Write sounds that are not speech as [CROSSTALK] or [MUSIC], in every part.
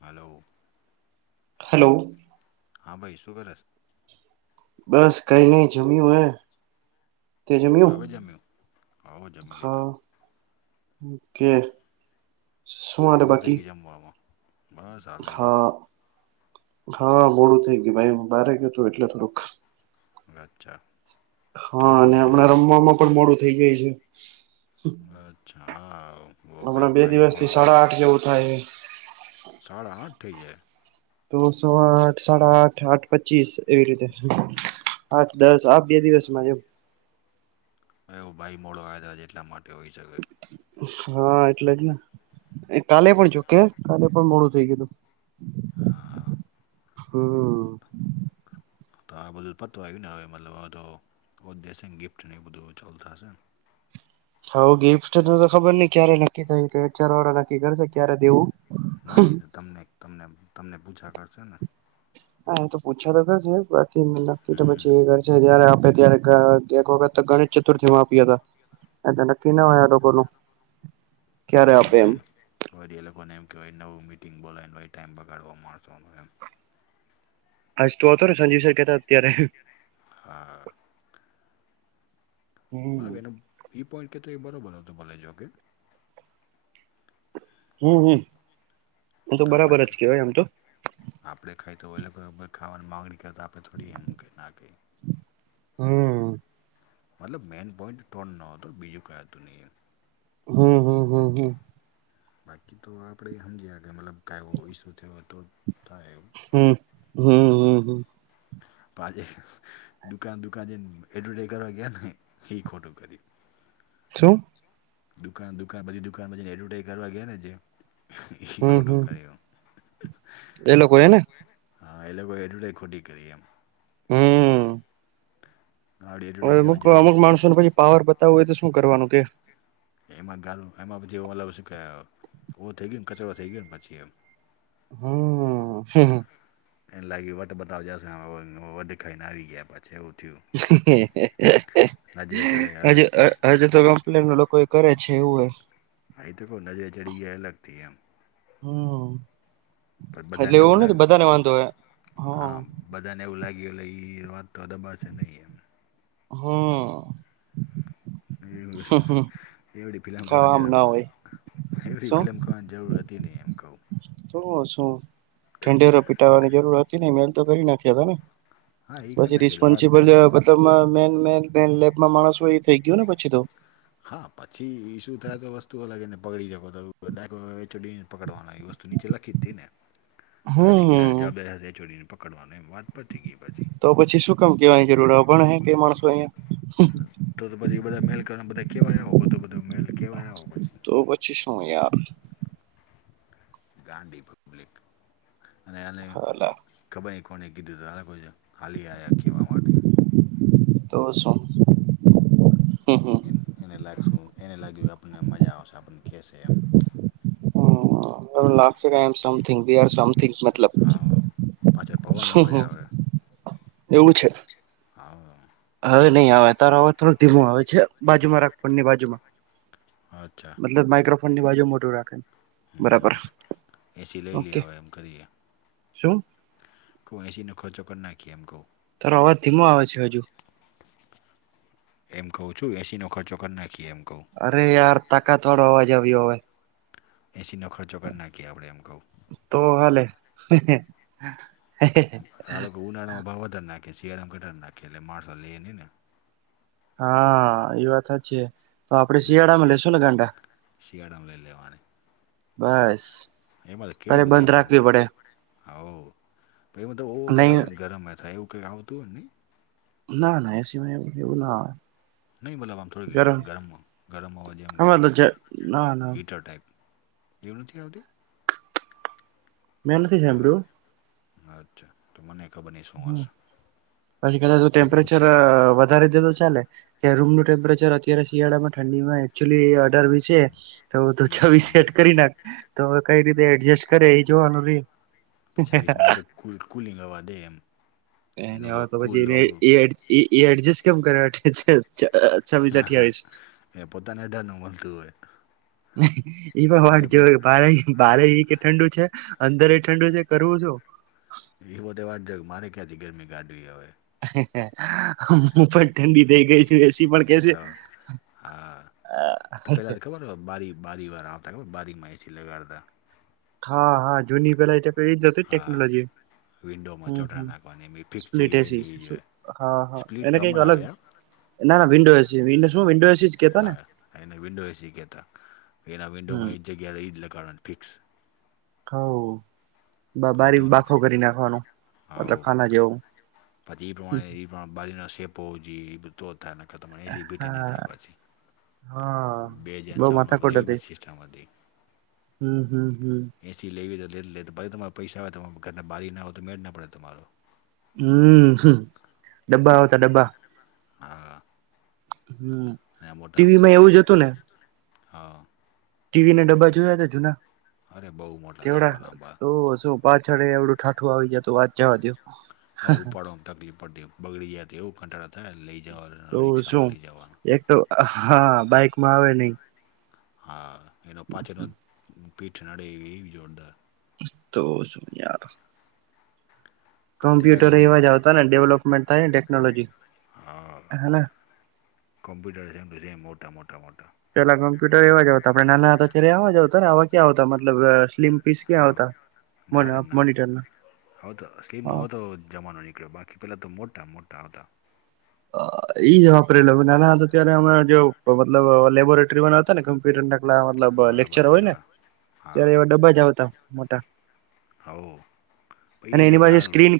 Hello. Hello. હા ભાઈ શું કરે છે? બસ કઈને જમ્યું એ. તે જમ્યું? હવે જમી હા. લીધું ઓકે, આજ સુંવાટ મોડું થઈ બાકી. ગયું જમવામાં બસ હાલે જો હા, હા મોડું થઇ ગયું ભાઈ, હુ બારે ગયો તું એટલે થોડુંક. અચ્છા. હા, કેટલા અને નીકળ્યા હમણાં પછી રમવામાં પણ મોડું થઈ ગયું એ. અચ્છા, હા બહ ભાઈ હમણાં બે ભાઈ દિવસ થી મોડો આયો સાડા તો. આઠ જેવું થાય સાડા અઠ થઈ ગયા. તો સો આઠ સાડા આઠ આઠ પચીસ, એવી રીતે આઠ દસ બે દિવસમાં એમ. એવો ભાઈ મોડો કાયદો છે એટલા માટે હોઈ શકે. હા એટલે જ ને, એ કાલે પણ જોકે કાલે પણ મોડું થઈ ગય હતું. હા. હમ્મ. તો આ બધું પત આવય્યું ના આવેવે મતલબ આ તો. ઓ દ અશે ગિફ્ટ ન બધ ચાલતા હશે. હા ગિફ્ટ તો ખબર નઈ ક્યારે નક્કી થય ચાર વાળા નક્કી કરશે ક્યારે દેવું. ના ના તો તમને તમને તમને પૂછા કરશે ને? હા તો પૂછા દર છે. નક્કી તો પછી હમ એ ઘર છે જયારે આપે ત્યારે એક વખત ગણિત ચતુર્થીમાં આપ્યા હતા એ નક્કી હમ. નાયા લોકો ન, ક્યારે આપે એમ. રી એ લોકોને એમ કહેવાય નવું મિટિંગ બોલાયને ભ ટાઈમ બગાડવા માણસોનો એમ. આજ તો વાતો સા સંજજી સા હ. બરાબર હમ એનો ઈ પોઈન્ટ કેતો બરોબર હો તો ભલે જો કે. હમ હમ, એ તો આપણે બરાબર જ ખ- કેવાય આમ તો. આપણે ખાઈ તો એલે ખાવાની માગણી કરી તો આપણે થોડી એ મૂકી ના કએ. હમ. મતલબ મેઈન પોઈન્ટ ટન ન હતો બીજું કઈ હતું નહીં. હમ હમ. હ હો. બાકી તો આપડે સમજી કે મતલબ કવ ઈસુ થયો તો થાય એ. હમ, હમ હમ હમ. પાછે દુકાન દુકાન જે એડવટ કરવા ગયા ને એ ખોટું કરી. શું? દુકાન દુકાન બધી દુકાનમાં જને એડવર્ટાઈઝ કરવા ગયા ને જે. એી હમ ખોટું હમ કરે એ. એ લોકો એને હા એ લોકોગઈ એડટે ખોટી કરી આમ. હમ. આવડી હ એડવર્ટાઈઝ અમુક કરવાની અમુ જરૂર માણસો પછી પાવર બતાવું હોય તો શું કરવાનું કે? એમાં ગારું એમાં પછી એવું અ શું ક એવું થઈ ગયું ને કચડો થઈ ગયો ને પછી એમ. હમ હ હ. એ લાગી વટ બધ જ વઢ ખાઈને હ આવી ગયા પછ જેવ થું. ચડે હજ અલગથી હજ તો ગમપલે લોકો કરે છેવું એ. હ તો કો નજરે ચઢી ગ લગતી એમ. હમ, પણ એટલે બધાને એવું નથી લાગે બધાને વાંધો હ હ. હા બધાને એવું લાગી ઓલે એ વાત તો દબાશે નહીં એમ. હા. હમ એવડી ફિલ્લમ ખાવા કરવારા આમ ના જરૂવા હોય એવડી શું ફિલ્મ કોણ જરૂર હતી નહીં એમ કહું. તો શું? ઢંઢેરો પીટાવાની જરૂર હતી નહીં, મેલ તો કરી નાખ્યા તો ને. હા એ કરી પછી નાખેલી વાત રિસ્પોન્સિબલ પતી મતલબમાં મેન-મેન-મેન લેબમાં માણસ હોય ઈ થઈ ગયો ને પછી તો. હા. પછી ઈ શું થાય કે વસ્તુ અલગ એને પકડી શકો [UNINTELLIGIBLE] પકડવાનું ઈ વસ તું નીચે લખી જ તી ને. કે હમ આની [UNINTELLIGIBLE] પકડવાનો એમ. વાત પતી ગઈ પછી. તો પછી શું કામ કહેવાની જરૂર હે? અભણ હે કાંઈ માણસો અહિયાં? હમ્મ. તો-તો પછી બધા મેલ કરવા, ને બધાઈ કહેવાઈ આવો, બધું-બધું મેલ કહેવા એ આવો. પછી તો પછી શું યાર. ગાંડી પબ્લિક. અને એની હાલા ખબર નહીં કોને કીધું તું [UNINTELLIGIBLE] હાલી આયા કહેવા માટે. તો શું. એન એને લાગ સું, એને લાગ્યું આપને મજા આવશે. આપને કહેશે એમ. એવું લાગશે કે I am something. We are something મતલબ. હા પાછળ પવનનો અવાજ આવે એવું છે. હા. હવે નહીં આવે તારો અવાજ થોડું ધીમું આવે છે. બાજુમાં રાખ ફોનની બાજુમાં. અચ્છા મતલબ માઈક્રોફોન ની બાજુમ મોઢું રાખ એમ. હમ્મ-હમ્મ. એ સી લઈ ઓકે લીયે હવે એમ કરીએ. શું? કઉ એ સી નો ખર્ચો કર નાખીએ એમ કઉં. તારો અવાજ ધીમો આવે છે હજુ. એમ કહું છું એ સી નો ખર્ચ કર નાખીએ એમ. કહું અરે યાર, તાકાતવાળો અવાજ આવ્યો હવે. એ સીનો ખર્ચો કર નાખીએ આપણે એમ કહું. તો હાલે. આ લોકો ઉનાળામાં ભાવ વધાર નાખે, શિયાળામાં ઘટાડ નાખે, એટલે માણસો લેઈ નહીં ને. હા ઈ વાત હાચી. લે. શિયાળામાં લઈ લેવાની. બસ એમાં તો તારે કેવી બધી બંધ આમ રાખવી પડે હોવ. પહી [UNINTELLIGIBLE] નહી આવેન, ગરમ એઈ થાય, એવું કાંઈ આવતું હોય નહીં? ના, ના એ સીમાં એવું-એવું ન આવે. નહીં મતલબ આમ થોડી ગરમ ગરમ-ગરમ હવા જેમ આમાં તો જ ના ના હીટર ટાઈપ. એવું નથી આવતું? મેં નથી સાઈભળું. અચ્છા. તો મનેઈ ખબર નહીં શું હમ હશે. પછી કદાચ ટેમ્પરેચર વધારી દે તો ચાલે, કે રૂમનું ટેમ્પરેચર અત્યારે શિયાળામાં ઠંડી હવા એકચુલી અઢાર વી છે તો-તો હમ છવ્વીસ હમ સેટ કરી નાખ. તો હવે કંઈ રીતે એડજસ્ટ કરે ઈ જોવાનું રેઈ. કૂલ કૂલિંગ હવા દે એમ. એનું તો કૂલ આવું ઈ-ઈ એડજસ્ટ કેમ કરે [UNINTELLIGIBLE] હા, હા. અઠ્યાવીસ એ પોતાના [UNINTELLIGIBLE] મલતું હોય. ઈ પણ વાટ એને પો જોવે. ભારે-ભારે હા ઈ કહે ઠંડુ છે. અંદર એઈ ઠંડુ છે. કરવું શું? ઈ બધે વાટ જોવે કે મારે ક્યાંથી ગરમી કાઢવી હવે. હું પણ ઠંડી થઇ ગઈ છું, એ સી પણ કહેશે. તો [INAUDIBLE] હા તો પેલા તો ખબર બારી બારી વાર આવતા કે બારીમાં એસી લગાડવાના. હા હા જૂની પેલાય એક જાતની હા ટેકનોલોજી ના. વિન્ડોમાં ચોટાર નાખવાની એ બી ફિક્સ થઈ એસી જાય એ, હા હા સ્પ્લટ એને તો કઈક હમણાં અલગ આવે. ના ના વિન્ડો એસી વિન્ડો શું વિન્ડો એસી જ કેતા ને હા એને વિન્ડો એસી કેતા. એના વિન્ડો હમ માં એક જગ્યાએ રહી જ કારણે ફિક્સ. હા. હવે બારી તો મતલબ બાખો હવ કરી નાખવાનો, મતલબ ખાના જેવું. પછી એ હા [UNINTELLIGIBLE] હા બે હજાર બઉ સાલમાં માથાકુટ બધી એવી હતી, બધી સિસ્ટમ હતી ખટે તે હમ હમ હમ. એસી લેવી તો લે લે તો પછી તમારે પૈસા આવે તમ ઘરના બારી ના હો તો મેળ ના પડે તમારો. હમ, ડબ્બા આવતા ડબ્બા. હા હા. હમ, અને મોટા આમ ટીવી માં એવું ઠપ જ હતું ને? હા. ટીવી ના ડબ્બા જોયા ને જૂના? અરે બહુ મોટા કેવડા લાંબા લાંબા તો શું? પાછળ એવડું ઠાઠું આવી જતું અને જપ- અરે ઉપાડવામાં તકલીફ પડતી બગડી જાય તો એવું કંટાળા આતા હૈ લઈ જવા તો રિક્ષામાં શું લઈ જવાના એક તો હા બાઈકમાં આવે નહી. હા એનો પાછેનો પીઠ નડે એવી એવી જોરદાર. તો સુન યાર. પણ ત્યારે કોમ્પ્યુટર આમ એવા જ આવતા ને ડેવલોપમેન્ટ થાય ને ટેકનોલોજી, હા હે. કોમ્પ્યુટર છે મોટા મોટા મોટા. પેલા કમ્પ્યુટર એવા જ આવતા આપડે નાના હતા ત્યારે આવા જ આવતા ને આવા ક્યા આવતા મતલબ સ્લિમ હા ના રે ના આવતા તો સ્લીમ ન હા હો તો જમાનો નીકળ્યો બાકી પેલા તો મોટા મોટા આવતા. અ ઈ જ વાપરેલા અમે નાના હતા ત્યારે અમારા જેવો મતલબ લેબોરેટરી વાળા હતા ને કમ કમ્પ્યુટરના કલા મતલબ હા લેક્ચર બસ હોય એવા ને. ત્યારે હા એવા ડબા જ આવતા મોટા. હોવ. અને એની પાસે સ્ક્રીન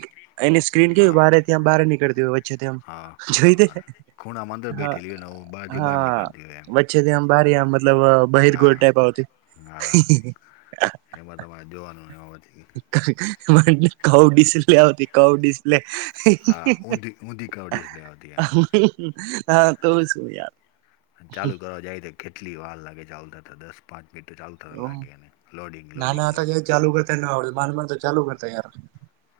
એની સ્ક્રીન હા કેવી ત્યાં બહાર નીકળતી હોય વચ્ચેથી એમ. જોઈતી હા તે ખૂણામાં અંદર હા બેઠેલી હોય ને હું બહારથી બહાર નીકળતી હોય એમ હા. છે થી આ બાર મતલબ હા બહિર્ગોળ ટાઈપ આવતી. હા એમાં તમારે જોવાનું એમાં પછી. કાઉ ડિસ્પ્લે આવતી કાઉ ડિસ્પ્લે. હા ઊંધી ઊંધી કવ ડિસ્પ્લે આવતી એમ હા તો શું યાર. અને ચાલુ કરવા જાય તો કેટલી વાર લાગે ચાલુ થતા દસ પાંચ મિનિટ ચાલુ થતા લાગે એને લોડિંગ લોડિંગ લોડિંગ. તને આવડે માંડ માંડ તો ચાલુ કરતા યાર.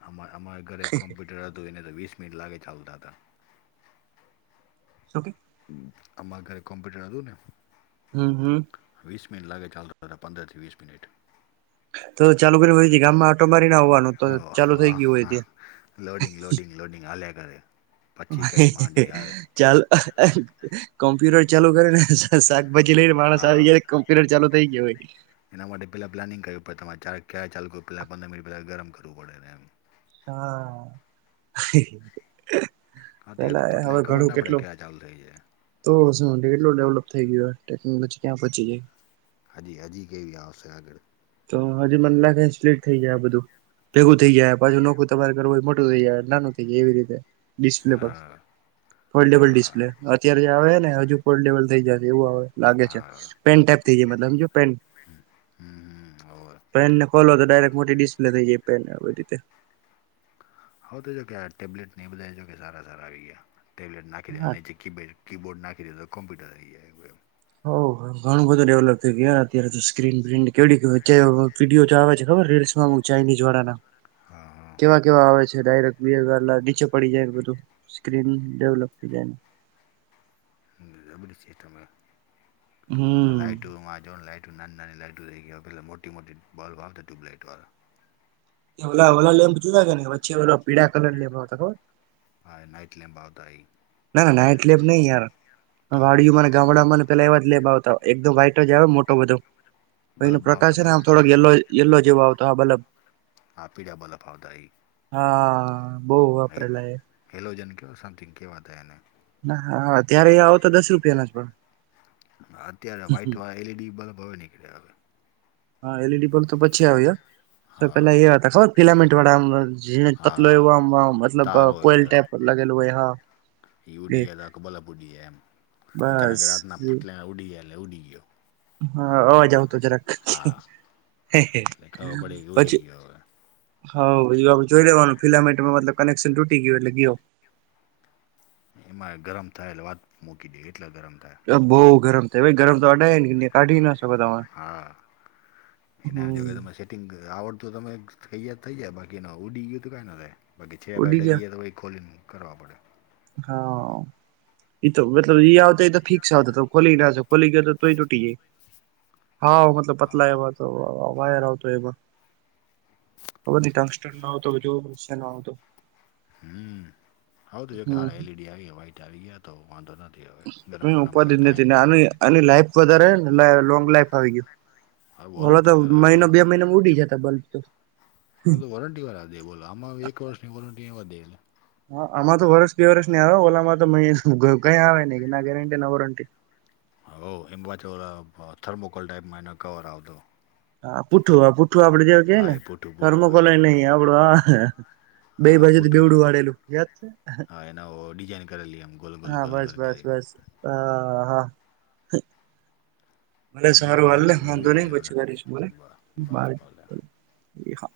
અ અમારા ઘરે કોમ્પ્યુટર હતું એને તો વીસ મિનિટ લાગે ચાલુ થતા. શકે. અમારા ઘરે કોમ્પ્યુટર હતું ને. હમ હમ. વીસ મિનિટ લાગે ચાલુ થતા પંદરથી વીસ મિનિટ. તો ચાલુ કર્યું હોય ગામમાં ઓટો મારી ને આવાનું તો ઓ ચાલુ થઈ ગયું હોય ત્યાં. લોડીંગ હાલ્યા કરે. પછી કંઈક [UNINTELLIGIBLE] માંડી આવે ચાલ કોમ્પ્યુટર ચાલુ કરે ને શાકભાજી લઈને માણસ આવી હા જાય. કમ્પ્યુટર ચાલુ થઈ ગયો હોય. એના માટે પહેલા પ્લાનિંગ કરવી પડે તમારે ચ ક્યારે ચાલુું પેલા પંદર મિનિટ પહેલા ગરમ કરવું પડે એમ. હા. હા ત્યારે તો પેલા ફટલે હવે ખબર ઘણું ના પડે કેટલું ક્યાં ચાલુ થઈ જાય તો શું કેટલું ડેવલપ થઈ ગયો ટેકનોલોજી ક્યાં પહોંચી ગઈ. હજી હજી કેવી આવશે આગળ. તો હજી મને લાગે સ્લીટ થઈ જાય બધું, ભેગું થઈ જાય પાછું નોખું તમારે કરવું એમાં. તો યાર નાનો થઈ ગયો એવી રીતે ડિસ્પ્લે પણ, હા હોલ્ડેબલ હા ડિસ્પ્લે. અત્યારે જે આવે ને હજુ ફોલ્ડેબલ થઈ જાય એવું આવે લાગે છે, પેન ટાઈપ થઈ જાય મતલબ હમજ્યો પેન. પેન હમમ. પેનને ખોલો તો ડાયરેક્ટ મોટી ડિસ્પ્લે થઈ જાય પેન આવી રીતે. હવે તો જો કે ટેબલેટને એ બધા સારા સારા આવી ગયા, ટેબ્લેટ નાખી દેવાનું હા નીચિક કીપેડ કી બોર્ડ નાખી દઈએ તો કમપ્યુટર થઈ જાય એવું એમ. હો ઘણું બધું ડેવલપ થઈ ગયું અત્યારે તો સ્ક્રીન પ્રિન્ટ કેવી વિડીયો જે આવે છે. ખબર રીલ્સમાં ચાઇનીઝ વાળા ના. હા હા. કેવા કેવા આવે છે ડાયરેક્ટ બે ગાદલા નીચે પડી જાય બધું સ્ક્રીન ડેવલપ થઈ જાય ને. બરાબર છે એતો વાત હમ લાઈટ ટ્યુમાં જો લાઈટું નાની નાની લાઈટ થઈ ગયું પેલા મોટી મોટી બલ્બ આવતી ટ્યુબલાઈટ વાળા. ઓલા ઓલા લેમ્પ જોયા છે પીડા કલર ના આવતા ખબર. નાઈટ લેમ્પ આવતા ઈ. ના ના નાઈટ લેમ્પ નહીં યાર. તો વાડીમા ને ગામડામાં ને પેલા એવા જ લેમ્પ આવતા એકદમ વાઈટ જ આવે મોટો બધો. એનો બલ્બ પ્રકાશ આવતા છે ને બલ્બ આમ થોડોક યલો યલો જેવો આવતો હા બલબ. હા પીળા બલ્બ આવતા હા હા હા બહુ વાપરેલા એ. હેલો જન ક્યો સમથિંગ કવાતતા એને. ા ત્યારે આવો તો દસ રૂપિયાના જ પણ. અત્યારે વ્હાઈટ વાળ એલઈડી બલ્બ હવે નીકળે હવે. હા એલઈડી બલ્બ તો પછી આવ. તો પેલા હા એ હતા ખબર પિલામેન્ટ વાળા પતલો એવ હા મતલબ તાર હોય કોલપ અંદર ટેપ. લગલુંય હા. એ ઉડી ગયા તો કે બલ્બ ઉૂડી ગયા એમ, અચાનક બસ રાતના ફટલે ઉડી ગયા એલાલે ઉડી ગયો. હા અવાજ આવતો જરાક. હા હ એટલે ખબર પડે કે ઉડી પછી ગયો હવે હ એ જોઈ લેવાનું ફિલામેન્ટ માલ કનેક્શન તૂટી ગયું એટલે ગયો. એમાં ગર થાયલા વાત મૂકી દે કેટલા ગરમ. થાય અ ભા ગરમ થ ભ ગરમ તો આડાા કાઢી ના શકો તમેં. હ [UNINTELLIGIBLE] એને જો તો આવડત તમે કૈયાદ થઈ જાય બાકી ન ઉડી ગયું તો કઈ ના થાય. બાકી છે બાય ઉડી ગયા ડગીયા તો ભ ખોલીને કરવા પડે. હા, તો મતલબ આવતો એ તો ફિક્સ આવતો ખોલી ના છો ખોલી ગ તૂટી ગઈ, હા મતલબ પતલા હા એમાં તો વા તો એમાં. બધી ટંગસ્ટ નતો નતો. હમ્મ. હવ તો એક હારે એલ હમ ઈ ડી આવી ગયા, વાઇટ આવી ગયા તો વાંધો નથ હમ્મ. ઉપાધિ જ નથી. ને આની-આની લાઈફ વધારે હેને લોંગ લાઈફ આવી ગયું. હવે ઓલા તો વોરંટી વાળા આવે જો મહિનો ને બે મહિનામાં ઉડી જતા બલ્બ તો. હવે તો વોરંટીવાળા દે બોલો, આમાં હવે એક વર્ષની વોરંટી એવા દે એલા. હા. આમાં તો વર્ષ બે વર્ષની આવે. ઓલામાં તો [UNINTELLIGIBLE] કંઈ આવે નહીં, ના ગેરંટી ના વોરંટી. હોવ. એમ પાછો ઓલા અહ થર્મોકોલ ટાઈપમાં એનો કવર આવતો. આ પુઠ્ઠું આ પુઠ્ઠું આપડે જ્યારે હા કેઈને એ પૂઠું પૂઠું હા એ થર્મોકોલઈ પૂઠું નહીં આવડું આ બેઈ હા બાજુથી પૂઠું બેવડું વાળેલું, યાદ છે? હા એના ડિઝાઇન કરેલી એમ ગોલ ગોલ હા, ગોલ ગોલ કરીને બસ-બસ-બસ. અહા. ભલે સારું હાલો હાલને ને હોઈ વાંધો નહીં જાય પછી કરીશ હો ને, હવે ભલે ભલે બાય, ભલે એ હા.